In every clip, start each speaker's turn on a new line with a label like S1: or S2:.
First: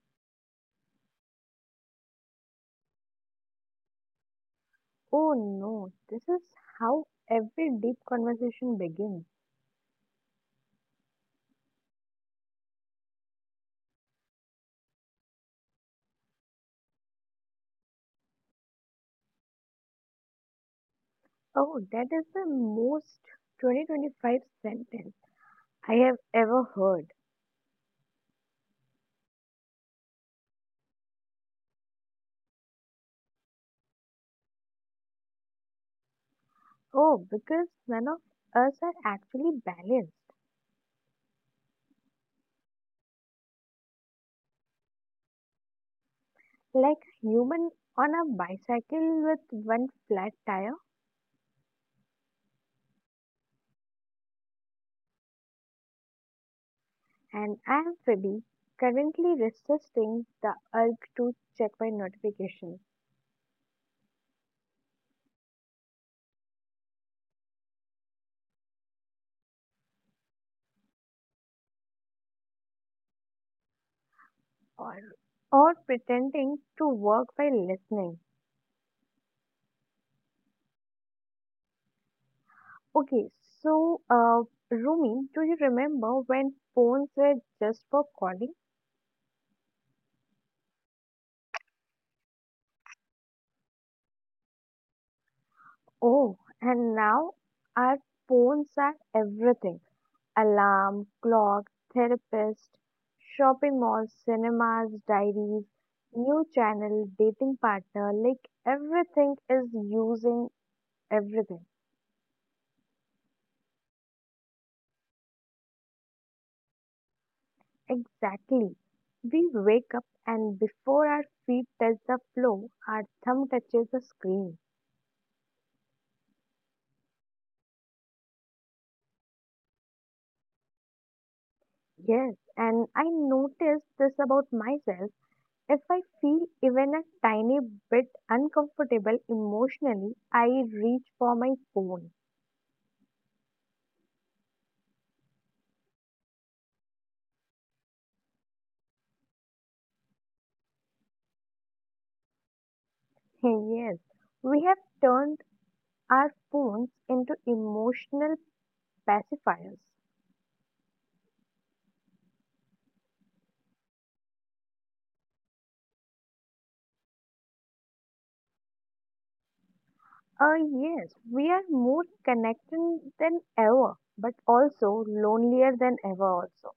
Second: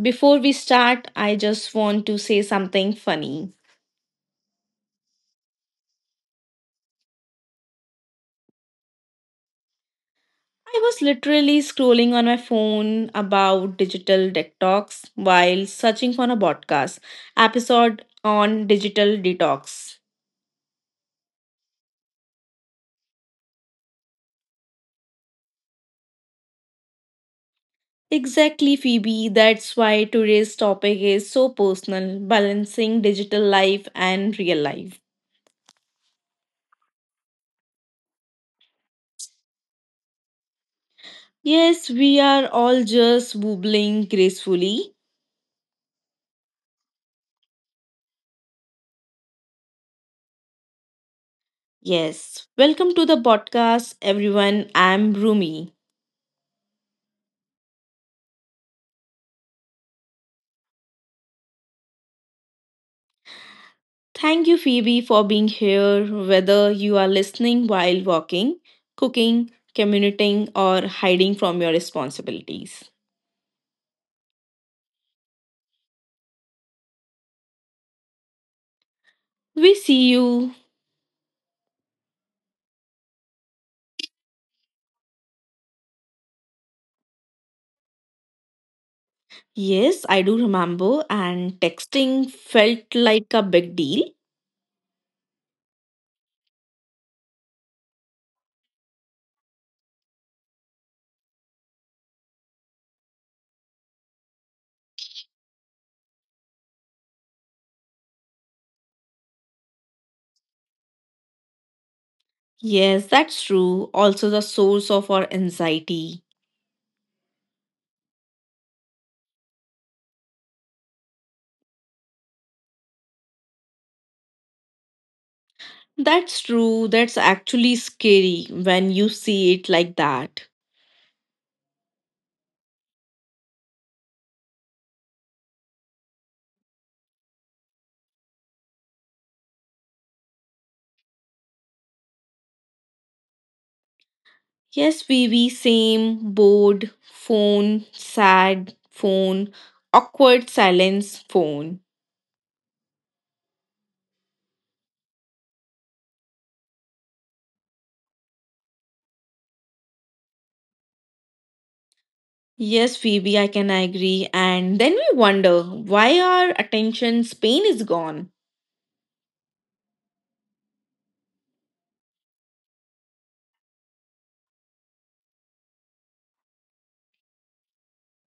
S1: before we start, I just want to say something funny.
S2: Oh no, this is how every deep conversation begins.
S1: I was literally scrolling on my phone about digital detox while searching for a podcast episode on digital detox.
S2: Oh, that is the most 2025 sentence I have ever heard.
S1: Exactly, Phoebe. That's why today's topic is so personal balancing digital life and real life.
S2: Oh, because none of us are actually balanced.
S1: Yes, we are all just wobbling gracefully.
S2: Like a human on a bicycle with one flat tire.
S1: Yes, welcome to the podcast, everyone. I'm Rumi.
S2: And I am Phoebe, currently resisting the urge to check my notifications
S1: Thank you, Phoebe, for being here. Whether you are listening while walking, cooking, commuting, or hiding from your responsibilities,
S2: or, or pretending to work by listening.
S1: we see you.
S2: Okay, so Rumi, do you remember when phones were just for calling?
S1: Yes, I do remember, and texting felt like a big deal.
S2: Oh, and now our phones are everything. Alarm, clock, therapist, shopping malls, cinemas, diaries, new channel, dating partner, like everything is using everything.
S1: Yes, that's true. Also, the source of our anxiety.
S2: Exactly. We wake up and before our feet touch the floor, our thumb touches the screen.
S1: That's true. That's actually scary when you see it like that.
S2: Yes, and I noticed this about myself. If I feel even a tiny bit uncomfortable emotionally, I reach for my phone.
S1: Yes, Vivi, same, bored, phone, sad, phone, awkward silence, phone.
S2: Yes, we have turned our phones into emotional pacifiers.
S1: Yes, Phoebe, I can agree. And then we wonder why our attention span is gone.
S2: Uh, yes, we are more connected than ever, but also lonelier than ever also.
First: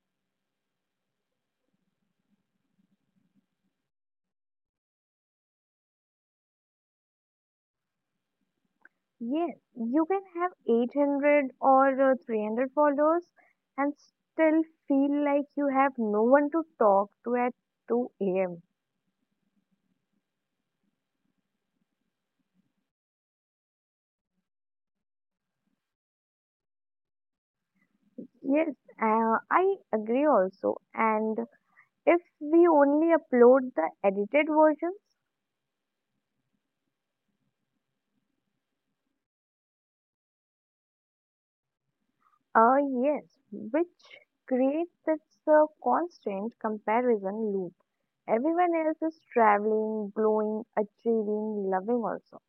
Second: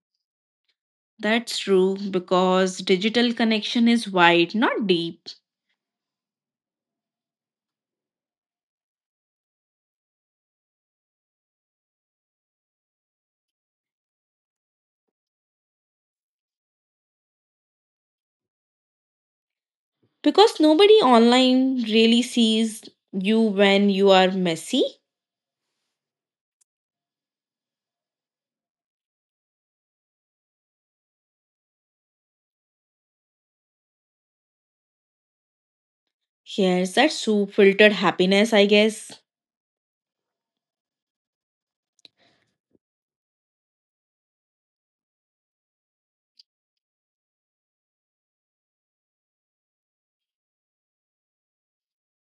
S1: That's true, because digital connection is wide, not deep.
S2: Yes, you can have 800 or 300 followers and still feel like you have no one to talk to at 2 a.m.
S1: Because nobody online really sees you when you are messy.
S2: Yes, I agree also. And if we only upload the edited versions,
S1: Yes, that's so filtered happiness, I guess.
S2: uh, yes, which creates this constant comparison loop. Everyone else is traveling, glowing, achieving, loving also.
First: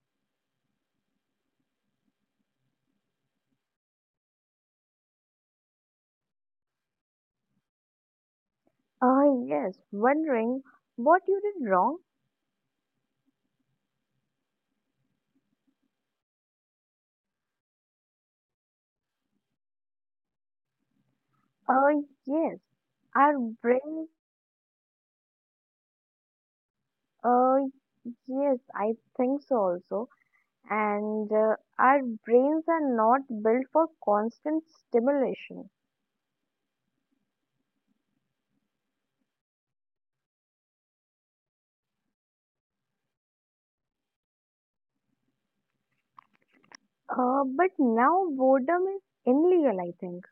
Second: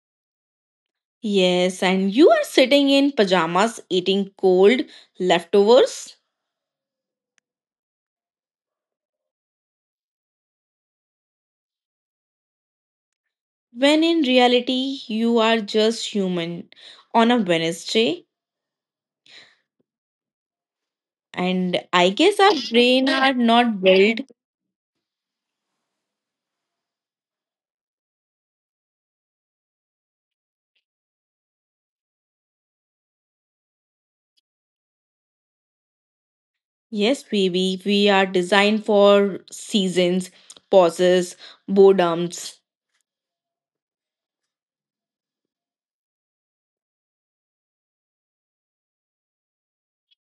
S1: Yes, and you are sitting in pajamas eating cold leftovers
S2: Yes, wondering what you did wrong.
S1: when in reality you are just human on a Wednesday. And
S2: Uh,
S1: I guess our
S2: yes,
S1: brain are
S2: our
S1: not
S2: brains,
S1: built.
S2: uh, yes, I think so also. And our brains are not built for constant stimulation.
S1: Yes, baby, we are designed for seasons, pauses, boredoms.
S2: But now boredom is illegal, I think.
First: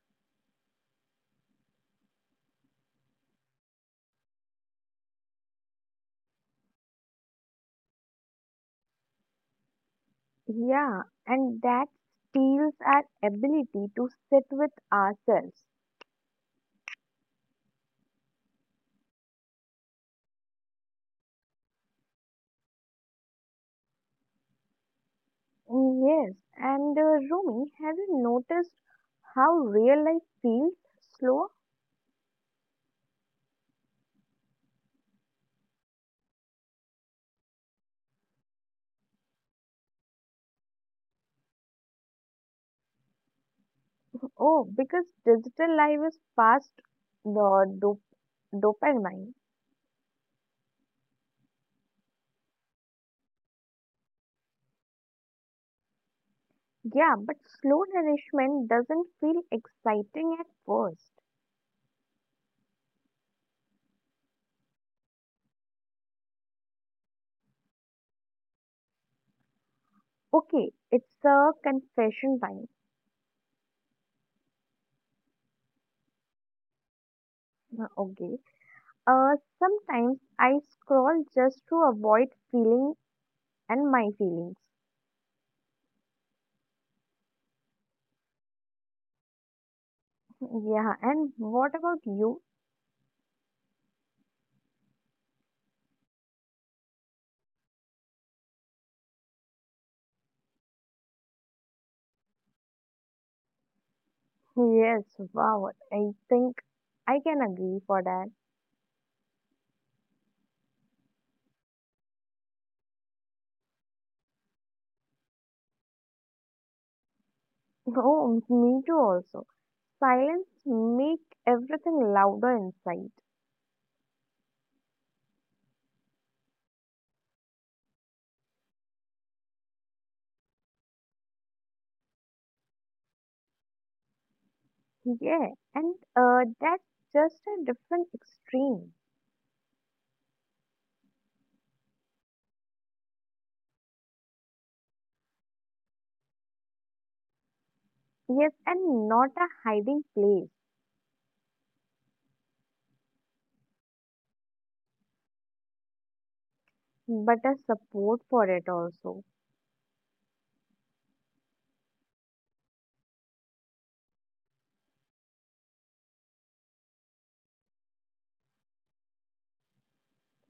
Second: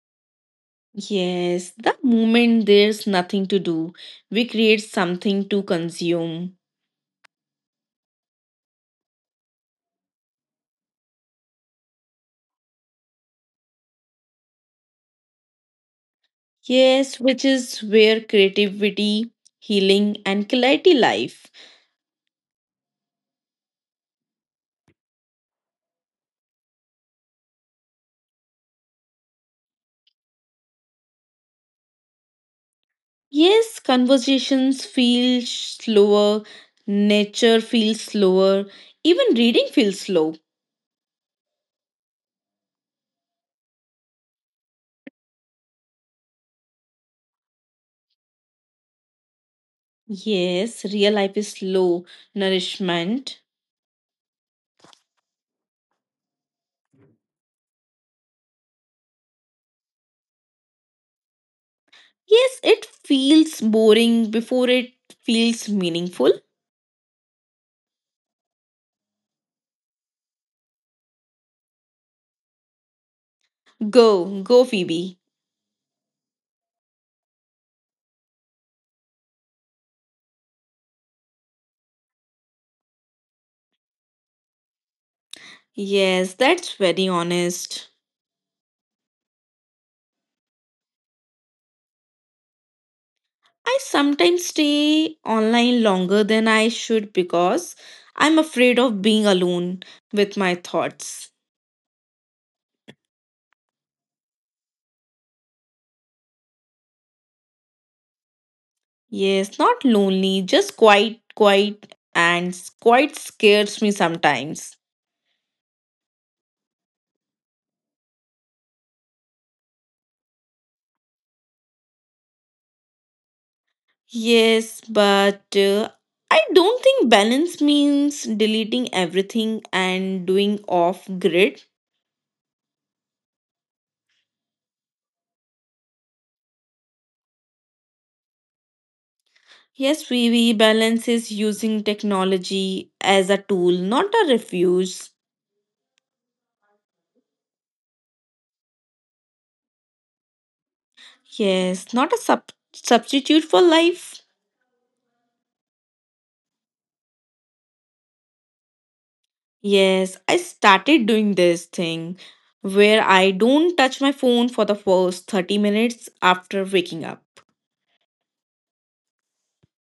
S1: Yes, the moment there's nothing to do, we create something to consume.
S2: Yeah, and that steals our ability to sit with ourselves.
S1: Yes, which is where creativity, healing, and clarity life.
S2: Yes, and Rumi, have you noticed how real life feels slower?
S1: Yes, conversations feel slower, nature feels slower, even reading feels slow.
S2: Oh, because digital life is fast, the dopamine.
S1: Yes, real life is slow nourishment.
S2: Yeah, but slow nourishment doesn't feel exciting at first.
S1: Yes, it feels boring before it feels meaningful.
S2: Okay, it's a confession time.
S1: Go, go, Phoebe.
S2: Okay. Uh, Sometimes I scroll just to avoid feeling and my feelings.
S1: Yes, that's very honest.
S2: Yeah, and what about you?
S1: I sometimes stay online longer than I should because I'm afraid of being alone with my thoughts.
S2: Yes, wow. I think I can agree for that.
S1: Yes, not lonely, just quite, quite, and quite scares me sometimes.
S2: Oh, me too also. Silence make everything louder inside.
S1: Yes, but I don't think balance means deleting everything and doing off grid.
S2: Yeah, and that's just a different extreme.
S1: Yes, we balance is using technology as a tool, not a refuge.
S2: Yes, and not a hiding place,
S1: Yes, not a substitute for life.
S2: but a support for it also.
S1: Yes, I started doing this thing where I don't touch my phone for the first 30 minutes after waking up.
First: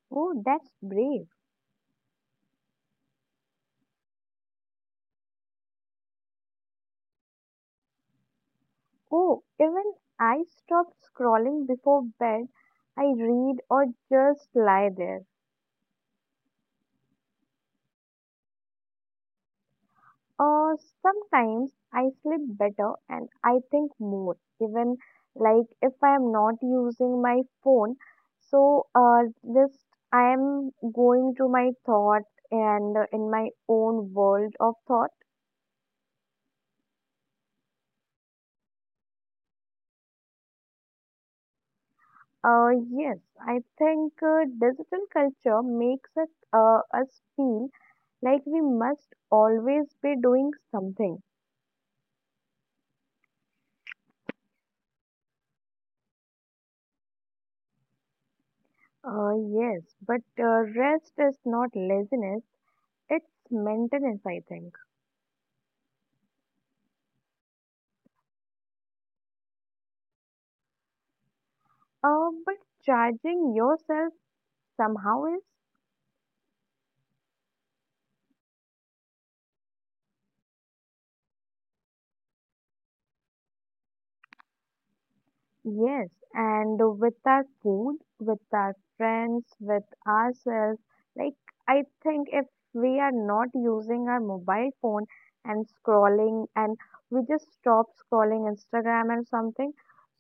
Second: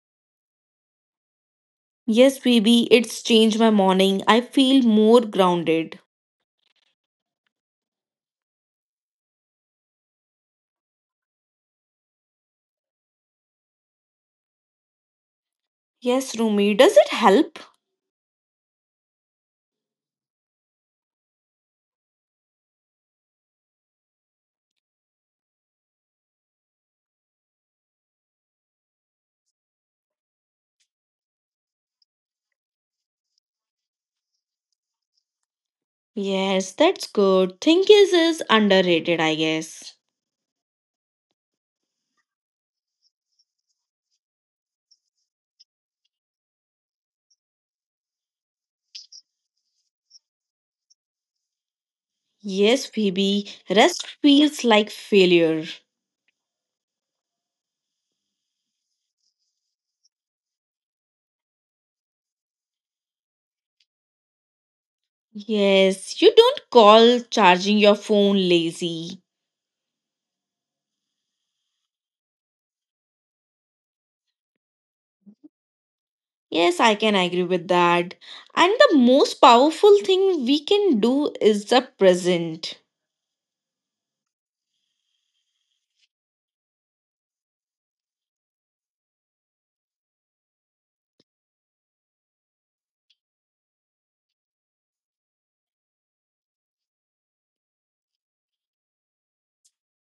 S2: Oh, that's brave.
S1: Yes, baby, it's changed my morning. I feel more grounded.
S2: Oh, even I stop scrolling before bed. I read or just lie there.
S1: Yes, Rumi, does it help?
S2: Uh, Sometimes I sleep better and I think more, even like if I am not using my phone. So, just I am going to my thought and in my own world of thought.
S1: Yes, that's good. Think is underrated, I guess.
S2: Uh, yes, I think digital culture makes us feel like we must always be doing something.
S1: Yes, Phoebe, rest feels like failure.
S2: Uh, yes, but rest is not laziness, it's maintenance, I think.
S1: Yes, you don't call charging your phone lazy.
S2: But charging yourself somehow is,
S1: Yes, I can agree with that. And the most powerful thing we can do is the present.
S2: yes, and with our food, with our friends, with ourselves. Like, I think if we are not using our mobile phone and scrolling, and we just stop scrolling Instagram and something,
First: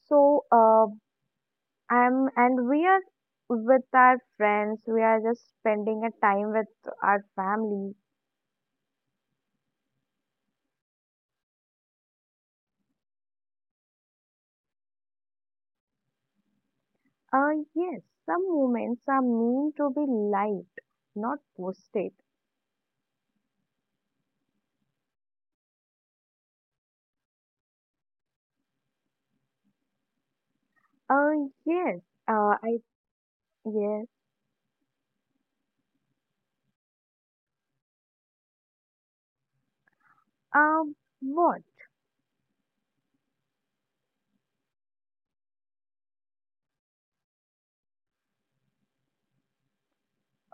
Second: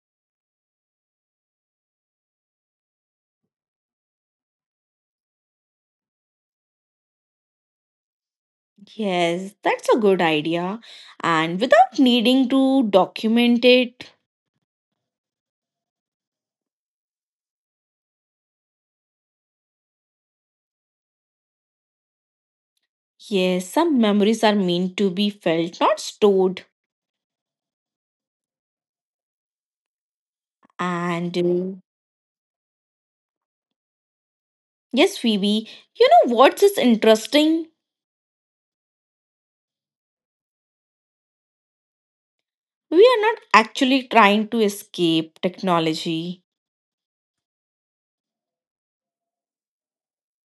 S2: so I'm and we are with our friends, we are just spending a time with our family.
S1: Yes, that's a good idea. And without needing to document it,
S2: Yes, some moments are meant to be liked, not posted.
S1: yes, some memories are meant to be felt, not stored.
S2: Uh,
S1: And
S2: yes, I, yes,
S1: Yes, Phoebe, you know what's is interesting?
S2: uh, what?
S1: We are not actually trying to escape technology.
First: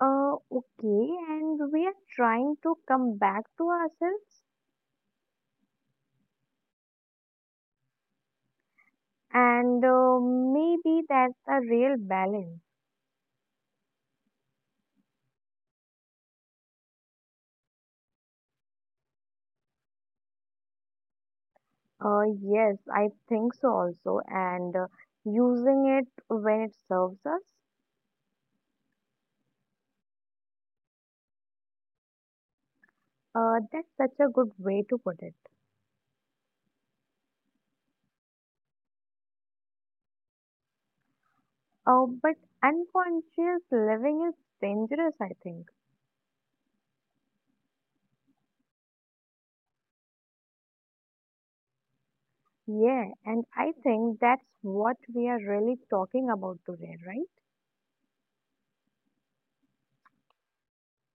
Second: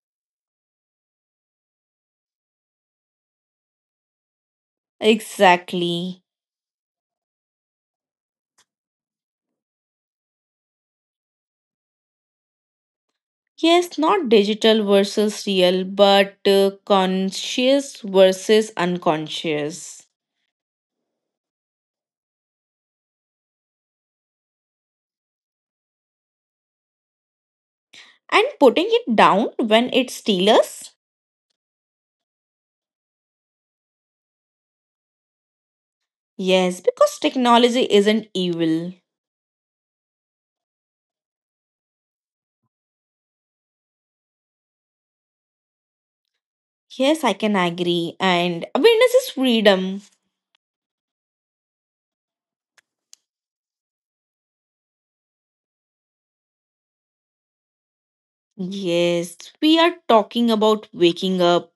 S2: Okay, and we are trying to come back to ourselves,
S1: Exactly.
S2: and maybe that's the real balance.
S1: Yes, not digital versus real, but conscious versus unconscious.
S2: Uh, yes, I think so also, and using it when it serves us,
S1: And putting it down when it steals us?
S2: that's such a good way to put it.
S1: Yes, because technology isn't evil.
S2: But unconscious living is dangerous, I think.
S1: Yes, I can agree. And awareness is freedom.
S2: Yeah, and I think that's what we are really talking about today, right?
S1: Yes, we are talking about waking up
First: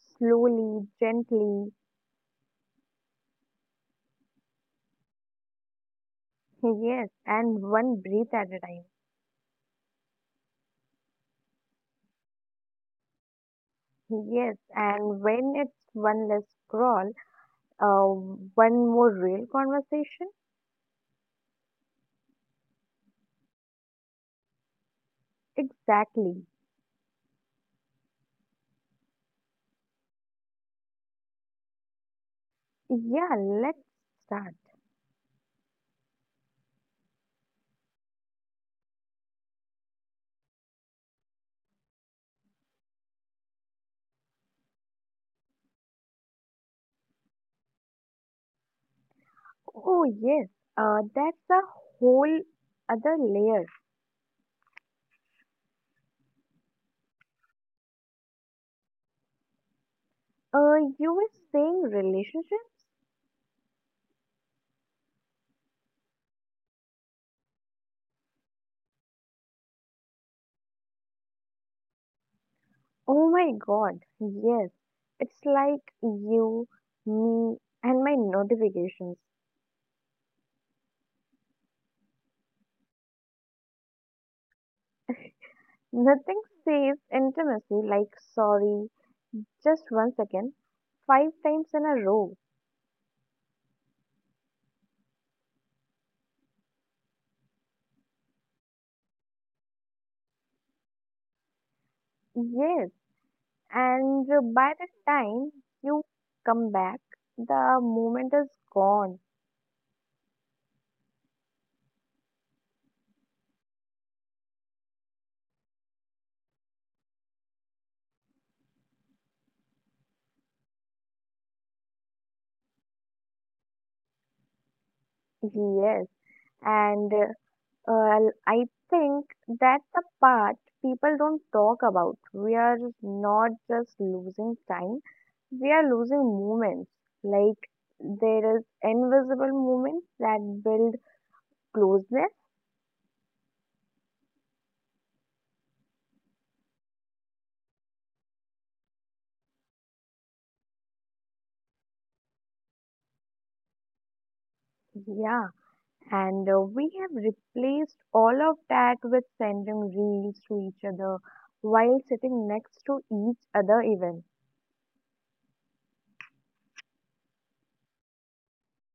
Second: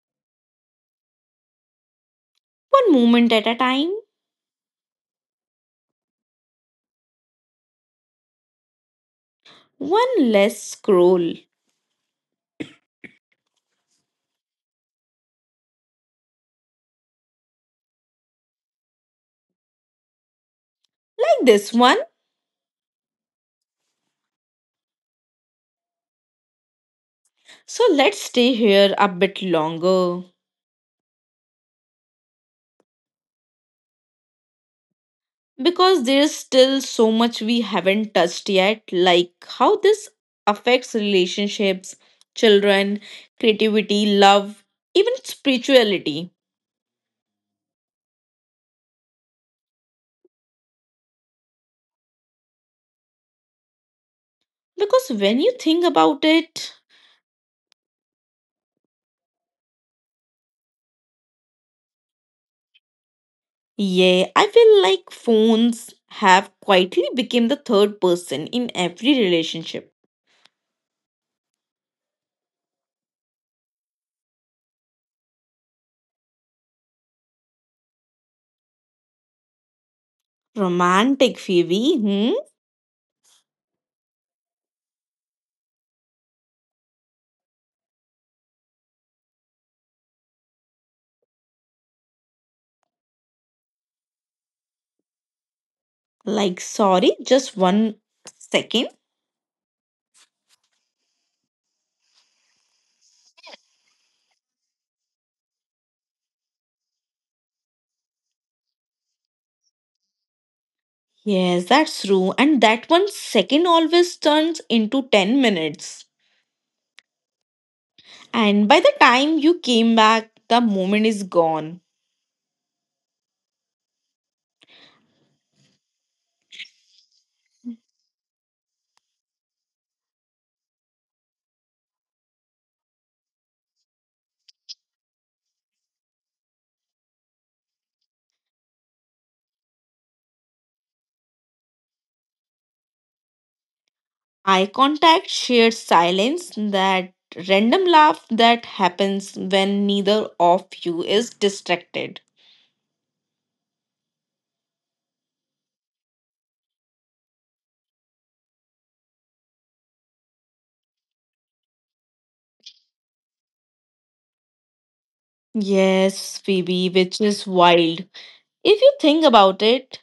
S2: Slowly, gently,
S1: one moment at a time,
S2: yes, and one breath at a time.
S1: one less scroll. Like
S2: Yes, and when it's one less scroll, one more real conversation.
S1: this one.
S2: Exactly.
S1: So let's stay here a bit longer.
S2: Yeah, let's start.
S1: Because there's still so much we haven't touched yet, like how this affects relationships, children, creativity, love, even spirituality.
S2: Oh, yes, that's a whole other layer.
S1: Because when you think about it,
S2: You were saying relationships?
S1: yeah, I feel like phones have quietly become the third person in every relationship.
S2: Oh my God, yes. It's like you, me, and my notifications.
S1: Romantic, Phoebe, hmm?
S2: Nothing says intimacy like sorry, just one second, five times in a row.
S1: Like, sorry, just 1 second.
S2: Yes, and by the time you come back, the moment is gone.
S1: Yes, that's true. And that 1 second always turns into 10 minutes. And by the time you came back, the moment is gone.
S2: Yes, and well, I think that's the part people don't talk about. We are not just losing time, we are losing moments. Like there is invisible moments that build closeness.
S1: Eye contact, shared silence, that random laugh that happens when neither of you is distracted.
S2: Yeah. And we have replaced all of that with sending reels to each other while sitting next to each other even.
S1: Yes, Phoebe, which is wild. If you think about it,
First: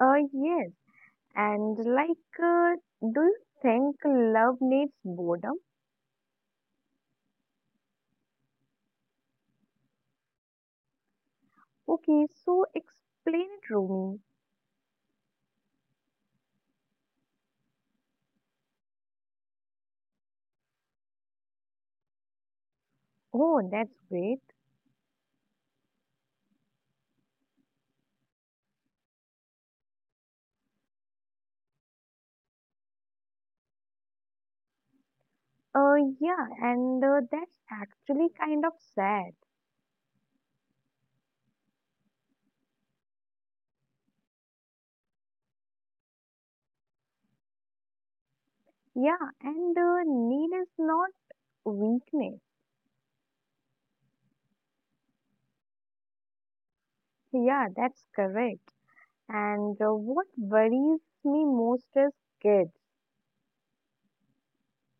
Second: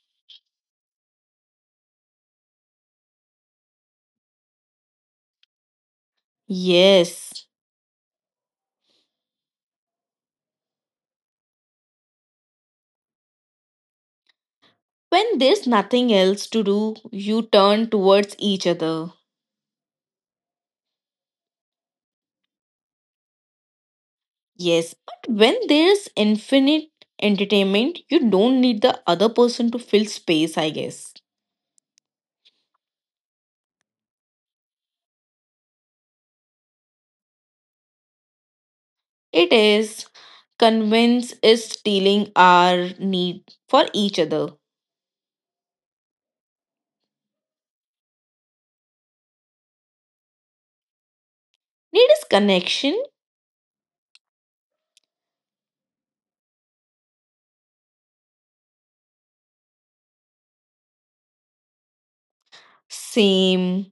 S2: Yes. And like, do you think love needs boredom?
S1: yes.
S2: Okay, so explain it, Rumi.
S1: When there's nothing else to do, you turn towards each other.
S2: Oh, that's great.
S1: Yes, but when there's infinite entertainment, you don't need the other person to fill space, I guess.
S2: Uh, yeah, and that's actually kind of sad.
S1: It is convince is stealing our need for each other.
S2: Yeah, and need is not weakness.
S1: Need is connection.
S2: Yeah, that's correct. And what worries me most is kids.
S1: Same.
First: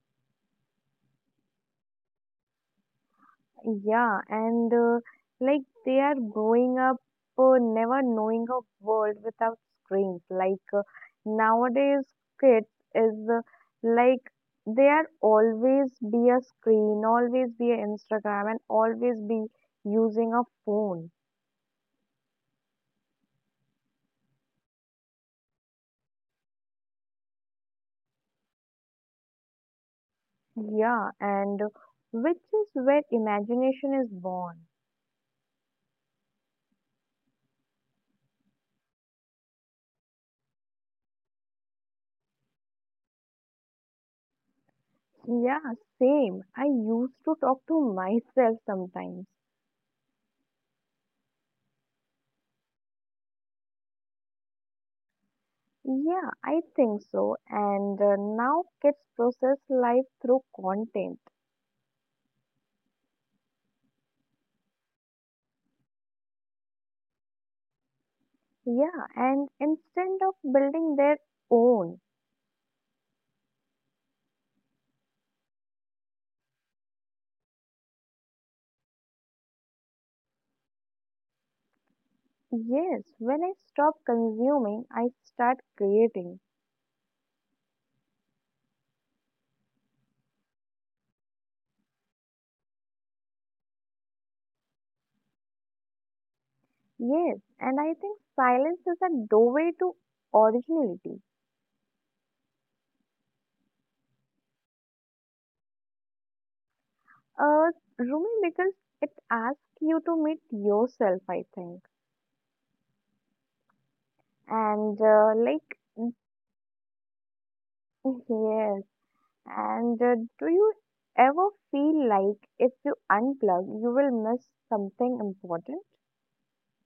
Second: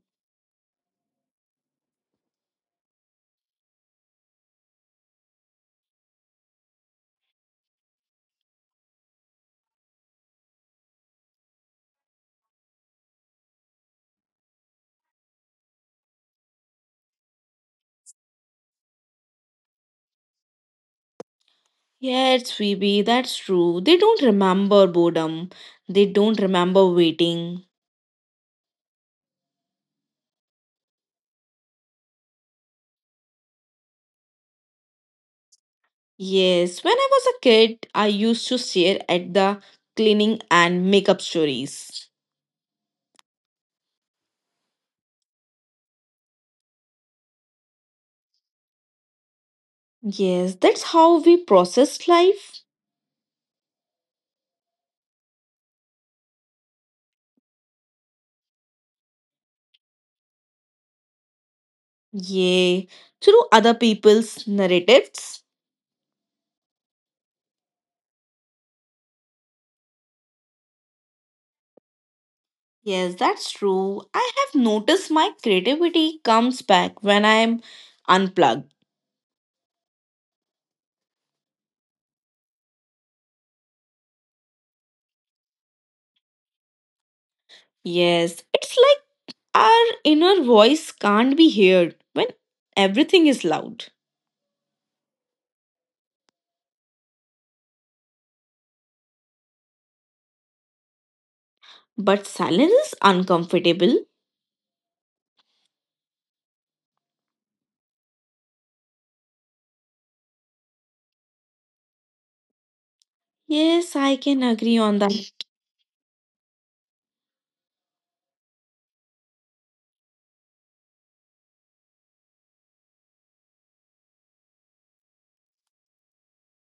S2: Yeah, and like they are growing up, never knowing a world without screens. Like nowadays, kids is like they are always be a screen, always be a Instagram, and always be using a phone.
S1: Yes, Phoebe, that's true. They don't remember boredom. They don't remember waiting.
S2: Yeah, and which is where imagination is born.
S1: Yes, when I was a kid, I used to stare at the cleaning and makeup stories.
S2: Yeah, same. I used to talk to myself sometimes.
S1: Yes, that's how we processed life.
S2: Yeah, I think so. And now kids process life through content.
S1: Yay, through other people's narratives.
S2: Yeah, and instead of building their own.
S1: Yes, that's true. I have noticed my creativity comes back when I am unplugged.
S2: Yes, when I stop consuming, I start creating.
S1: Yes, it's like our inner voice can't be heard when everything is loud.
S2: Yes, and I think silence is a doorway to originality.
S1: But silence is uncomfortable.
S2: Uh, Rumi, because it asks you to meet yourself, I think.
S1: Yes, I can agree
S2: And
S1: on that
S2: like, yes, and do you ever feel like if you unplug, you will miss something important?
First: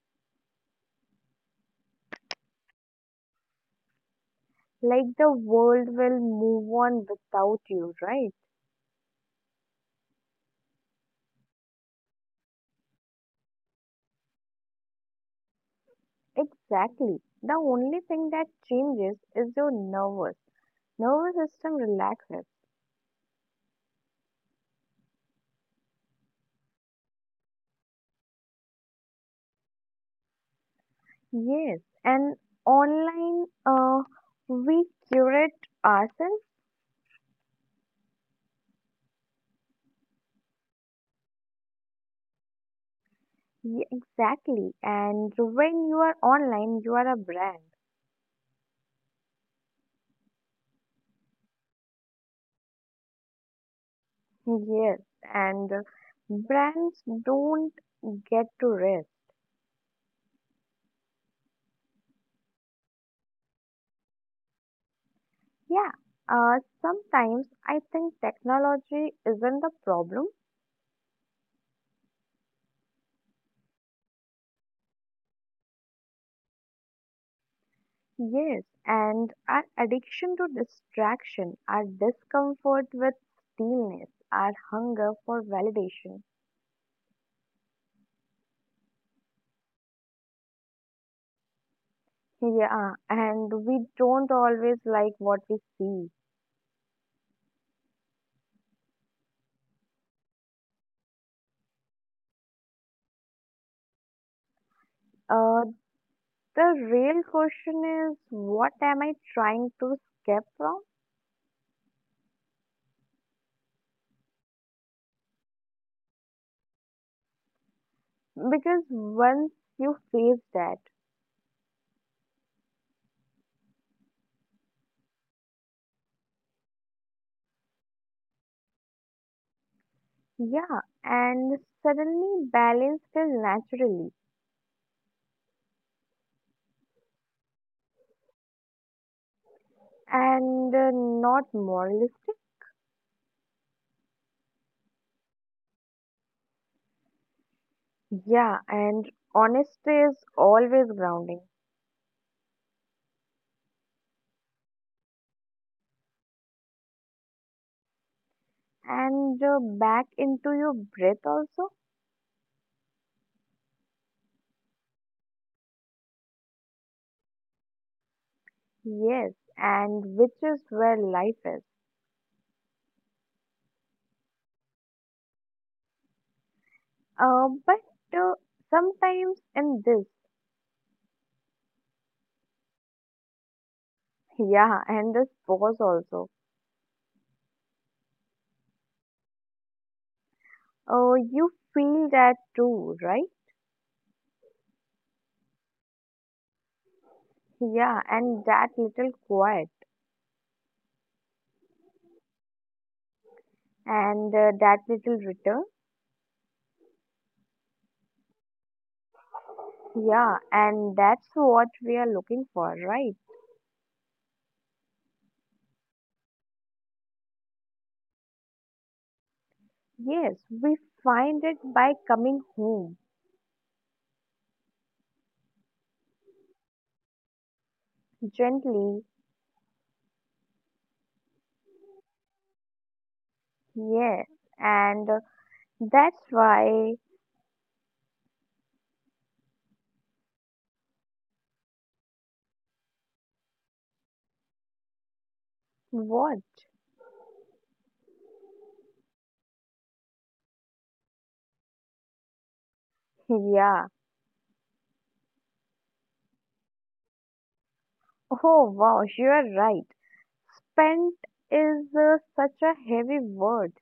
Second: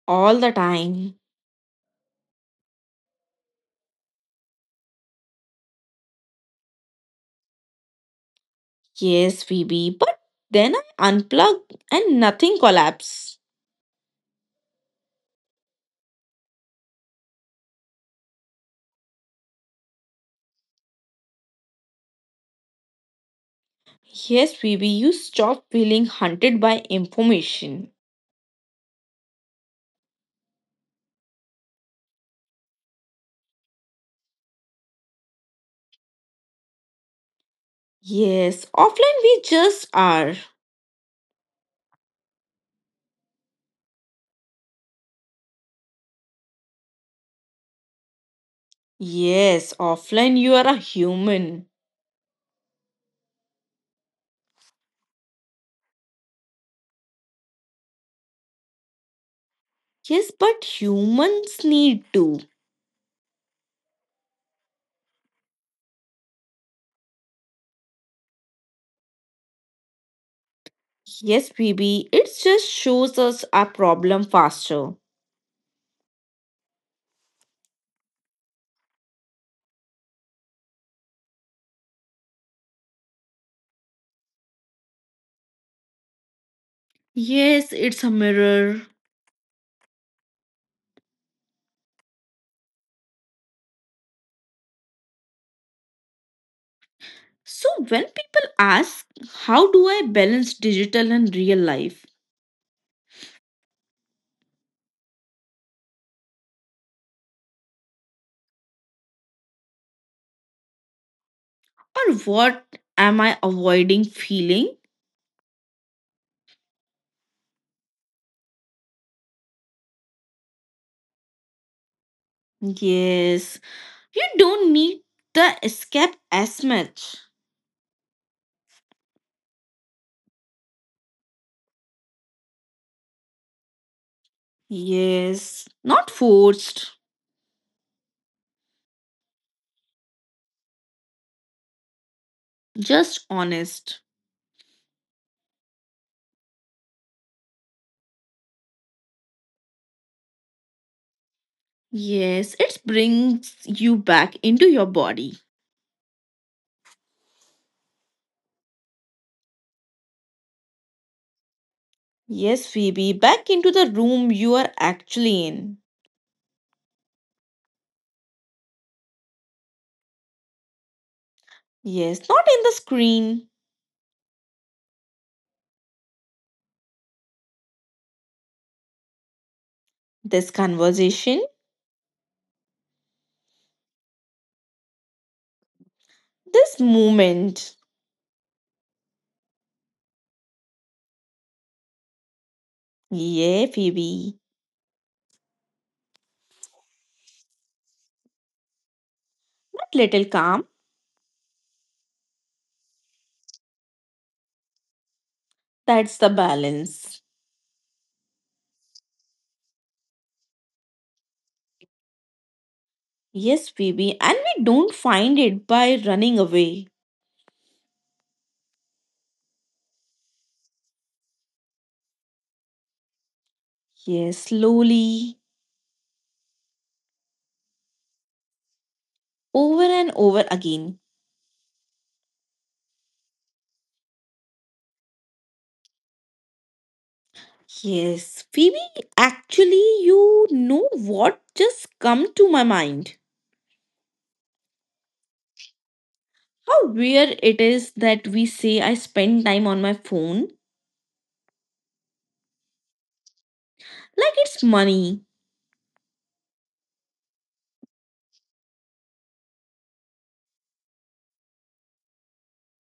S1: all the time.
S2: Like the world will move on without you, right?
S1: Yes, Phoebe, but then I unplug and nothing collapses.
S2: Exactly. The only thing that changes is your nervous. Nervous system relaxes.
S1: Yes, Phoebe, you stop feeling hunted by information.
S2: Yes. And online, we curate ourselves.
S1: Yes, offline we just are.
S2: Exactly. And when you are online, you are a brand.
S1: Yes, offline you are a human.
S2: Yes, and brands don't get to rest.
S1: Yes, but humans need to.
S2: Yeah, sometimes I think technology isn't the problem.
S1: Yes, baby, it just shows us our problem faster.
S2: Yes, and our addiction to distraction, our discomfort with stillness, our hunger for validation.
S1: Yes, it's a mirror.
S2: Yeah, and we don't always like what we see.
S1: So when people ask, how do I balance digital and real life?
S2: Uh, the real question is, what am I trying to escape from?
S1: Or what am I avoiding feeling?
S2: Because once you face that,
S1: Yes, you don't need the escape as much.
S2: yeah, and suddenly balance fell naturally,
S1: Yes, not forced,
S2: and not moralistic.
S1: just honest.
S2: Yeah, and honesty is always grounding.
S1: Yes, it brings you back into your body.
S2: And back into your breath also.
S1: Yes, Phoebe, back into the room you are actually in.
S2: Yes, and which is where life is.
S1: Yes, not in the screen.
S2: But uh, sometimes in this,
S1: This conversation,
S2: yeah, and this pause also,
S1: this moment.
S2: you feel that too, right?
S1: Yeah, Phoebe.
S2: Yeah, and that little quiet
S1: That little calm,
S2: and that little return.
S1: that's the balance.
S2: Yeah, and that's what we are looking for, right?
S1: Yes, Phoebe, and we don't find it by running away.
S2: Yes, we find it by coming home
S1: Yes, slowly,
S2: gently.
S1: over and over again.
S2: Yes, and that's why
S1: Yes, Phoebe, actually, you know what just come to my mind?
S2: what?
S1: How weird it is that we say I spend time on my phone
S2: Yeah.
S1: like it's money.
S2: Oh wow, you are right. Spent is such a heavy word,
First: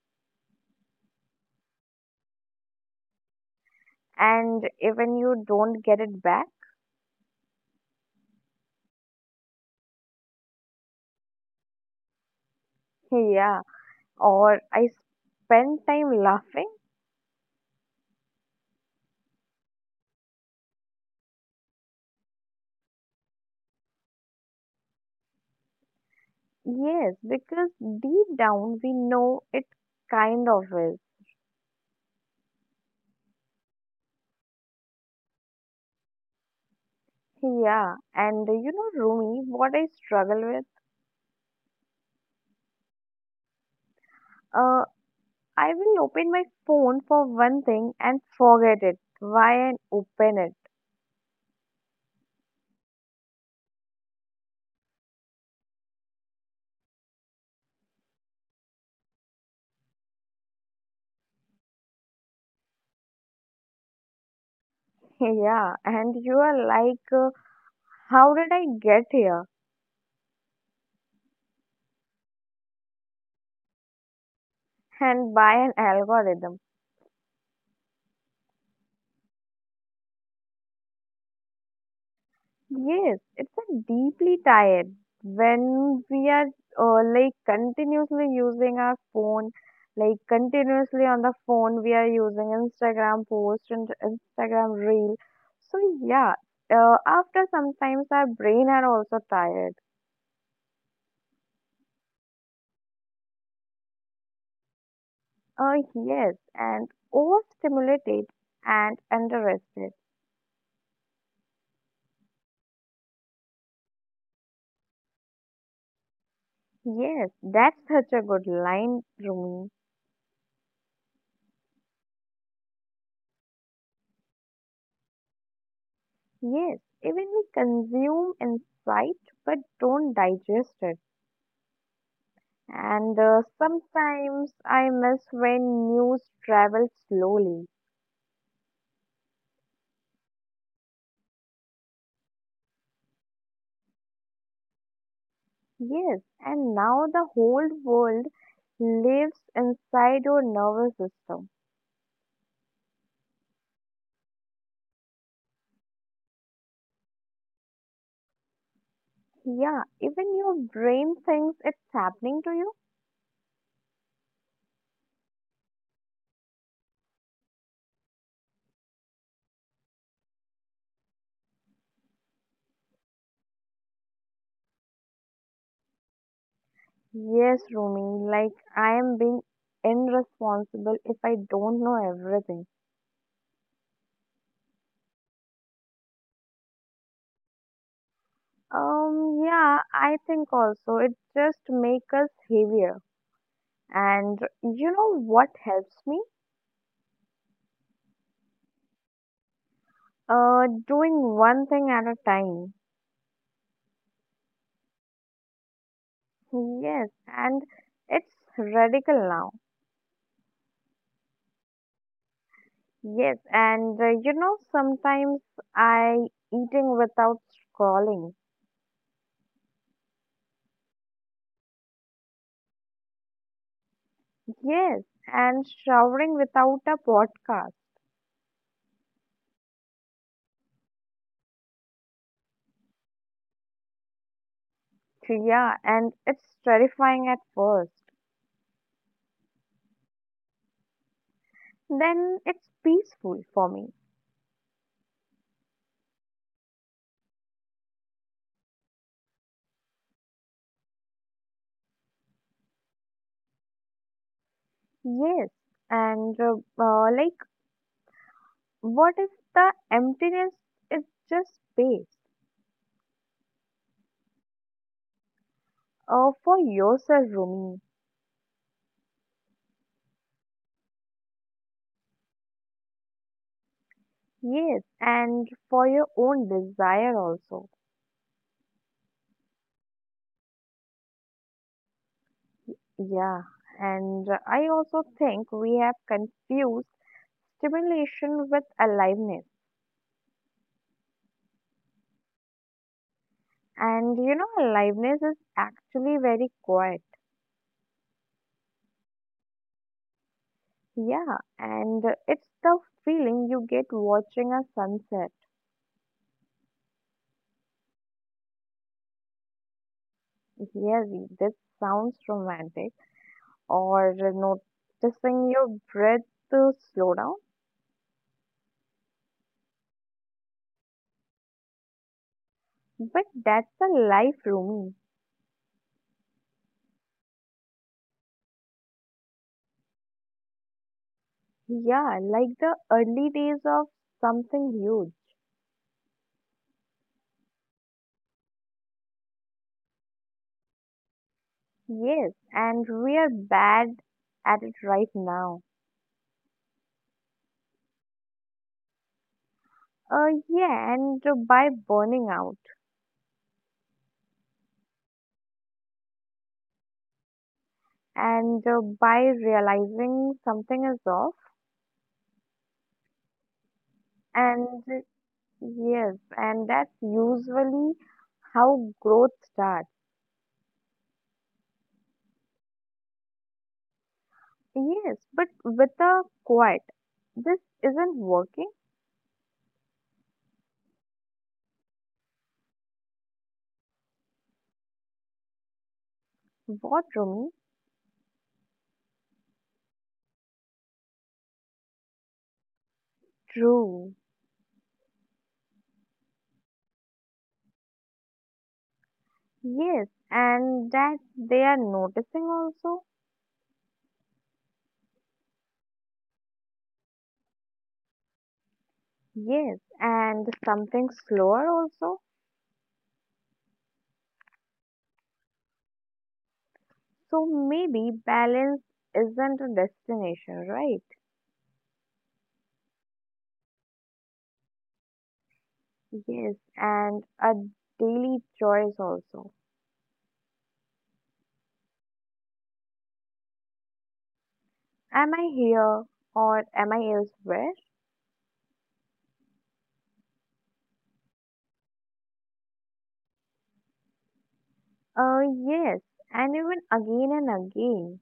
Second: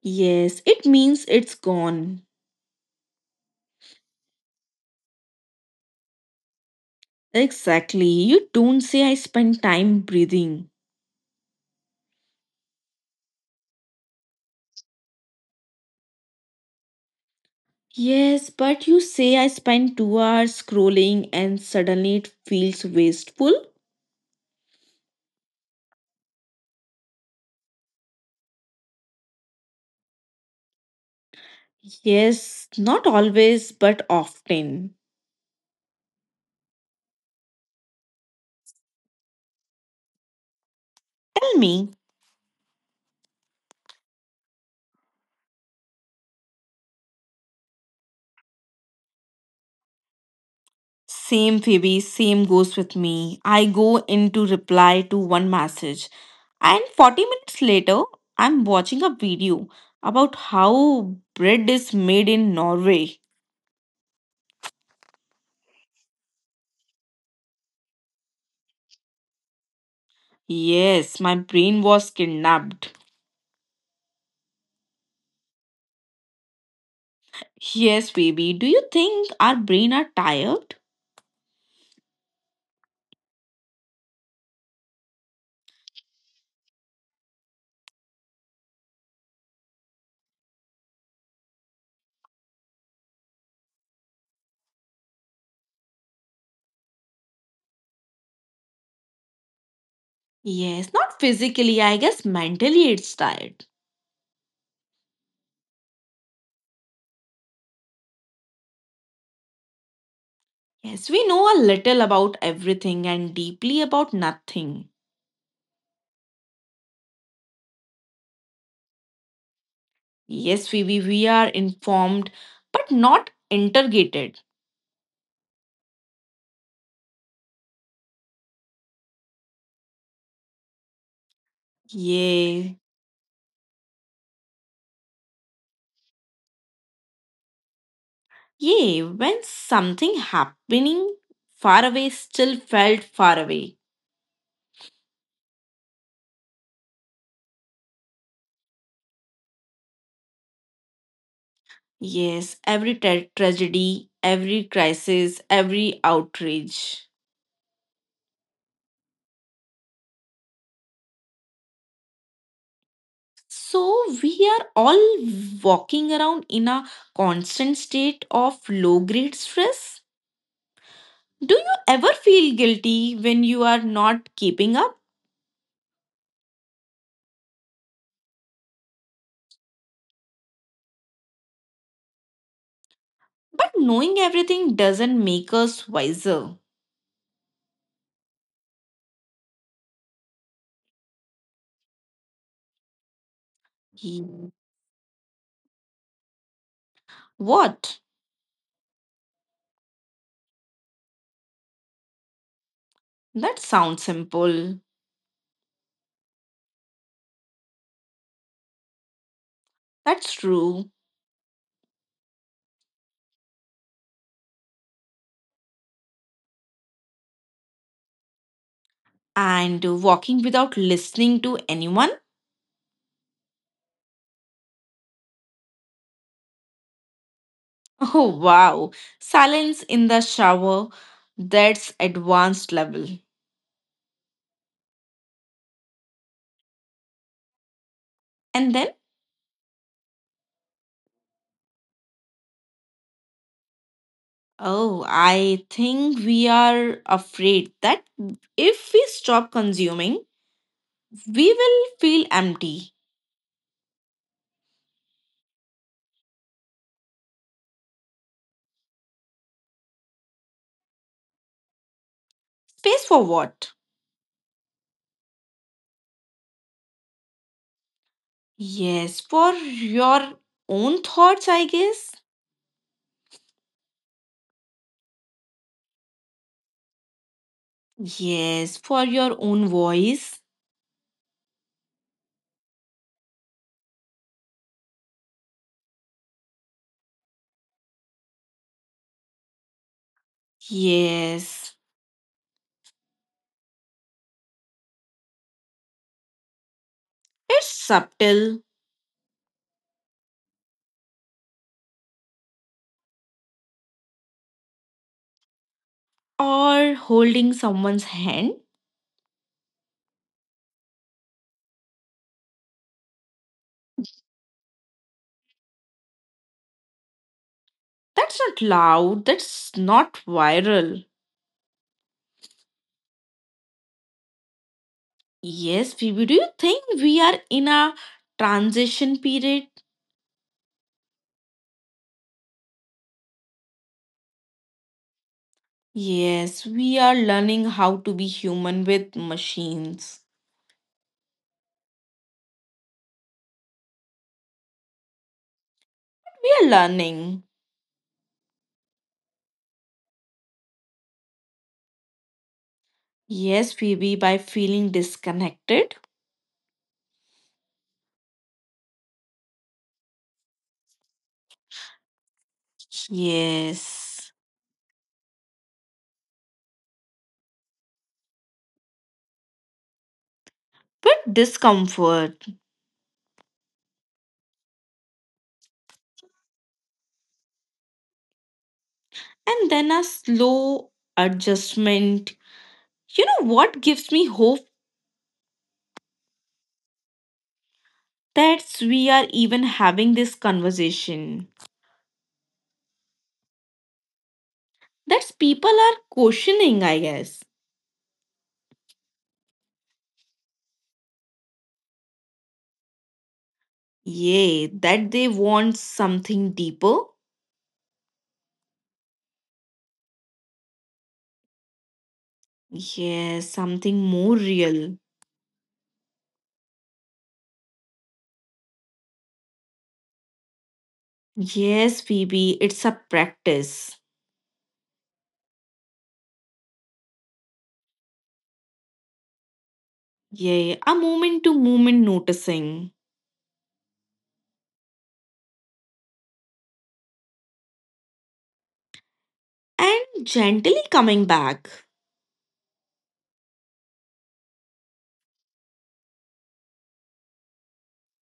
S1: Yes, it means it's gone.
S2: and even you don't get it back.
S1: Exactly. You don't say I spend time breathing.
S2: Yeah, or I spend time laughing.
S1: Yes, but you say I spend 2 hours scrolling and suddenly it feels wasteful.
S2: Yes, because deep down we know it kind of is.
S1: Yes, not always, but often.
S2: Yeah, and you know, Rumi, what I struggle with?
S1: Tell me.
S2: Uh, I will open my phone for one thing and forget it. Why and open it?
S1: Same, Phoebe, same goes with me. I go into reply to one message. And 40 minutes later, I'm watching a video about how bread is made in Norway.
S2: Yeah, and you are like, how did I get here?
S1: Yes, my brain was kidnapped.
S2: And by an algorithm.
S1: Yes, baby, do you think our brain are tired?
S2: Yes, it's a deeply tired. When we are like continuously using our phone, like continuously on the phone, we are using Instagram post and Instagram reel. So yeah, after sometimes our brain are also tired.
S1: Yes, not physically, I guess mentally it's tired.
S2: Uh, yes, and overstimulated and underrested.
S1: Yes, we know a little about everything and deeply about nothing.
S2: Yes, that's such a good line, Rumi.
S1: Yes, Phoebe, we are informed but not interrogated.
S2: Yes, even we consume insight but don't digest it.
S1: Yeah,
S2: And sometimes I miss when news travels slowly.
S1: yeah, when something happening far away still felt far away.
S2: Yes, and now the whole world lives inside your nervous system.
S1: Yes, every tragedy, every crisis, every outrage.
S2: Yeah, even your brain thinks it's happening to you.
S1: So we are all walking around in a constant state of low grade stress. Do you ever feel guilty when you are not keeping up?
S2: Yes, Rumi, like I am being irresponsible if I don't know everything.
S1: But knowing everything doesn't make us wiser.
S2: Yeah, I think also it just makes us heavier. And
S1: Ye-
S2: you know what helps me?
S1: What?
S2: Doing one thing at a time.
S1: That sounds simple.
S2: Yes, and it's radical now.
S1: That's true.
S2: Yes, and you know, sometimes I eating without scrolling.
S1: And walking without listening to anyone.
S2: Yes, and showering without a podcast.
S1: Oh, wow. Silence in the shower. That's advanced level.
S2: Yeah, and it's terrifying at first.
S1: And then,
S2: Then it's peaceful for me.
S1: oh, I think we are afraid that if we stop consuming, we will feel empty.
S2: Yes, and like, what if the emptiness is just space?
S1: Space for what?
S2: For yourself, Rumi.
S1: Yes, for your own thoughts, I guess.
S2: Yes, and for your own desire also.
S1: Yes, for your own voice.
S2: Yeah, and I also think we have confused stimulation with aliveness.
S1: Yes.
S2: And you know, aliveness is actually very quiet.
S1: It's subtle.
S2: Yeah, and it's the feeling you get watching a sunset.
S1: Or holding someone's hand.
S2: Yes, this sounds romantic or noticing your breath to slow down,
S1: That's not loud. That's not viral.
S2: but that's the life, Rumi.
S1: Yes, Phoebe, do you think we are in a transition period?
S2: Yeah, like the early days of something huge.
S1: Yes, we are learning how to be human with machines.
S2: Yes, and we are bad at it right now.
S1: We are learning.
S2: Yeah, and by burning out,
S1: Yes, Phoebe, by feeling disconnected.
S2: and by realizing something is off,
S1: Yes,
S2: and yes, and that's usually how growth starts.
S1: but discomfort.
S2: Yes, but with a quiet, this isn't working.
S1: And then a slow adjustment. You know what gives me hope
S2: What, Rumi?
S1: that we are even having this conversation?
S2: True.
S1: That's people are questioning, I guess.
S2: Yes, and that they are noticing also.
S1: Yeah, that they want something deeper.
S2: Yes, and something slower also.
S1: Yes, something more real.
S2: So maybe balance isn't a destination, right?
S1: Yes, Phoebe, it's a practice.
S2: Yes, and a daily choice also.
S1: Yeah, a moment to moment noticing
S2: Am I here or am I elsewhere?
S1: and gently coming back.
S2: Uh, yes, and even again and again.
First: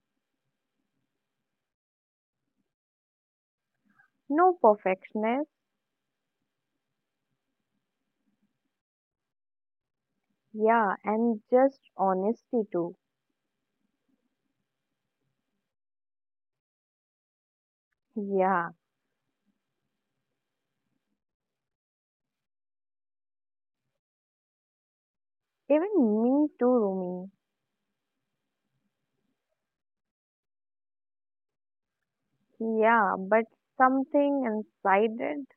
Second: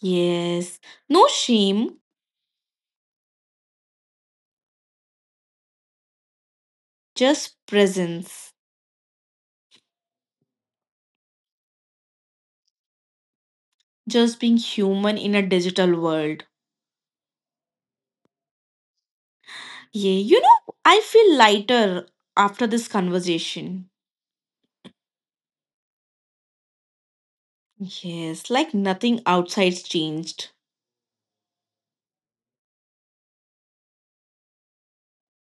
S1: Yes, no shame,
S2: No perfectionist,
S1: just presence,
S2: yeah, and just honesty too.
S1: just being human in a digital world.
S2: Yeah,
S1: Yeah, you know, I feel lighter after this conversation.
S2: even me too,
S1: Yes, like nothing outside's changed.
S2: Rumi. Yeah, but something inside it.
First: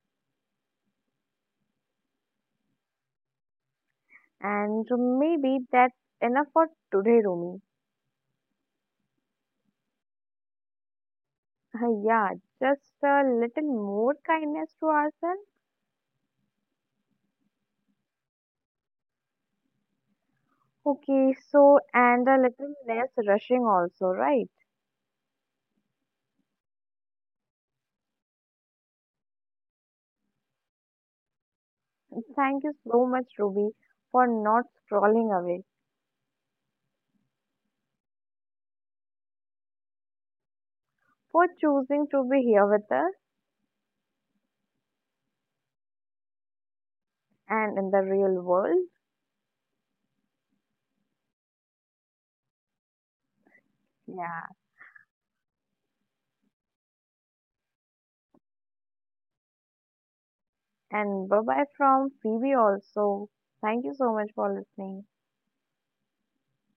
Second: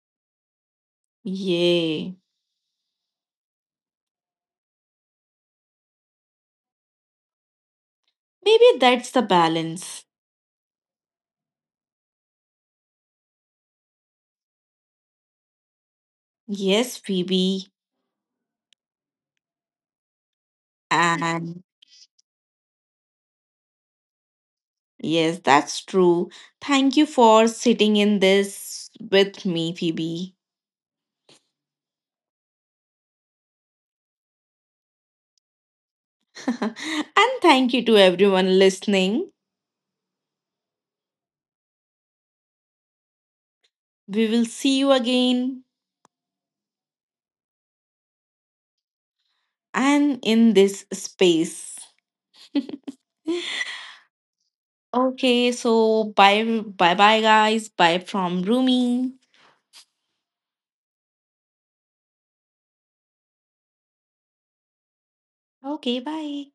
S1: Yay.
S2: And maybe that's enough for today, Rumi.
S1: Maybe that's the balance.
S2: Yeah, just a little more kindness to ourselves.
S1: Yes, Phoebe.
S2: Okay,
S1: And
S2: so and a little less rushing also, right?
S1: yes, that's true. Thank you for sitting in this with me, Phoebe.
S2: Thank you so much, Ruby, for not scrolling away,
S1: And thank you to everyone listening.
S2: for choosing to be here with us
S1: We will see you again
S2: and in the real world.
S1: and in this space.
S2: Yeah,
S1: Okay, so bye bye bye guys. Bye from Rumi.
S2: and bye bye from Phoebe also. Thank you so much for listening.
S1: Okay, bye.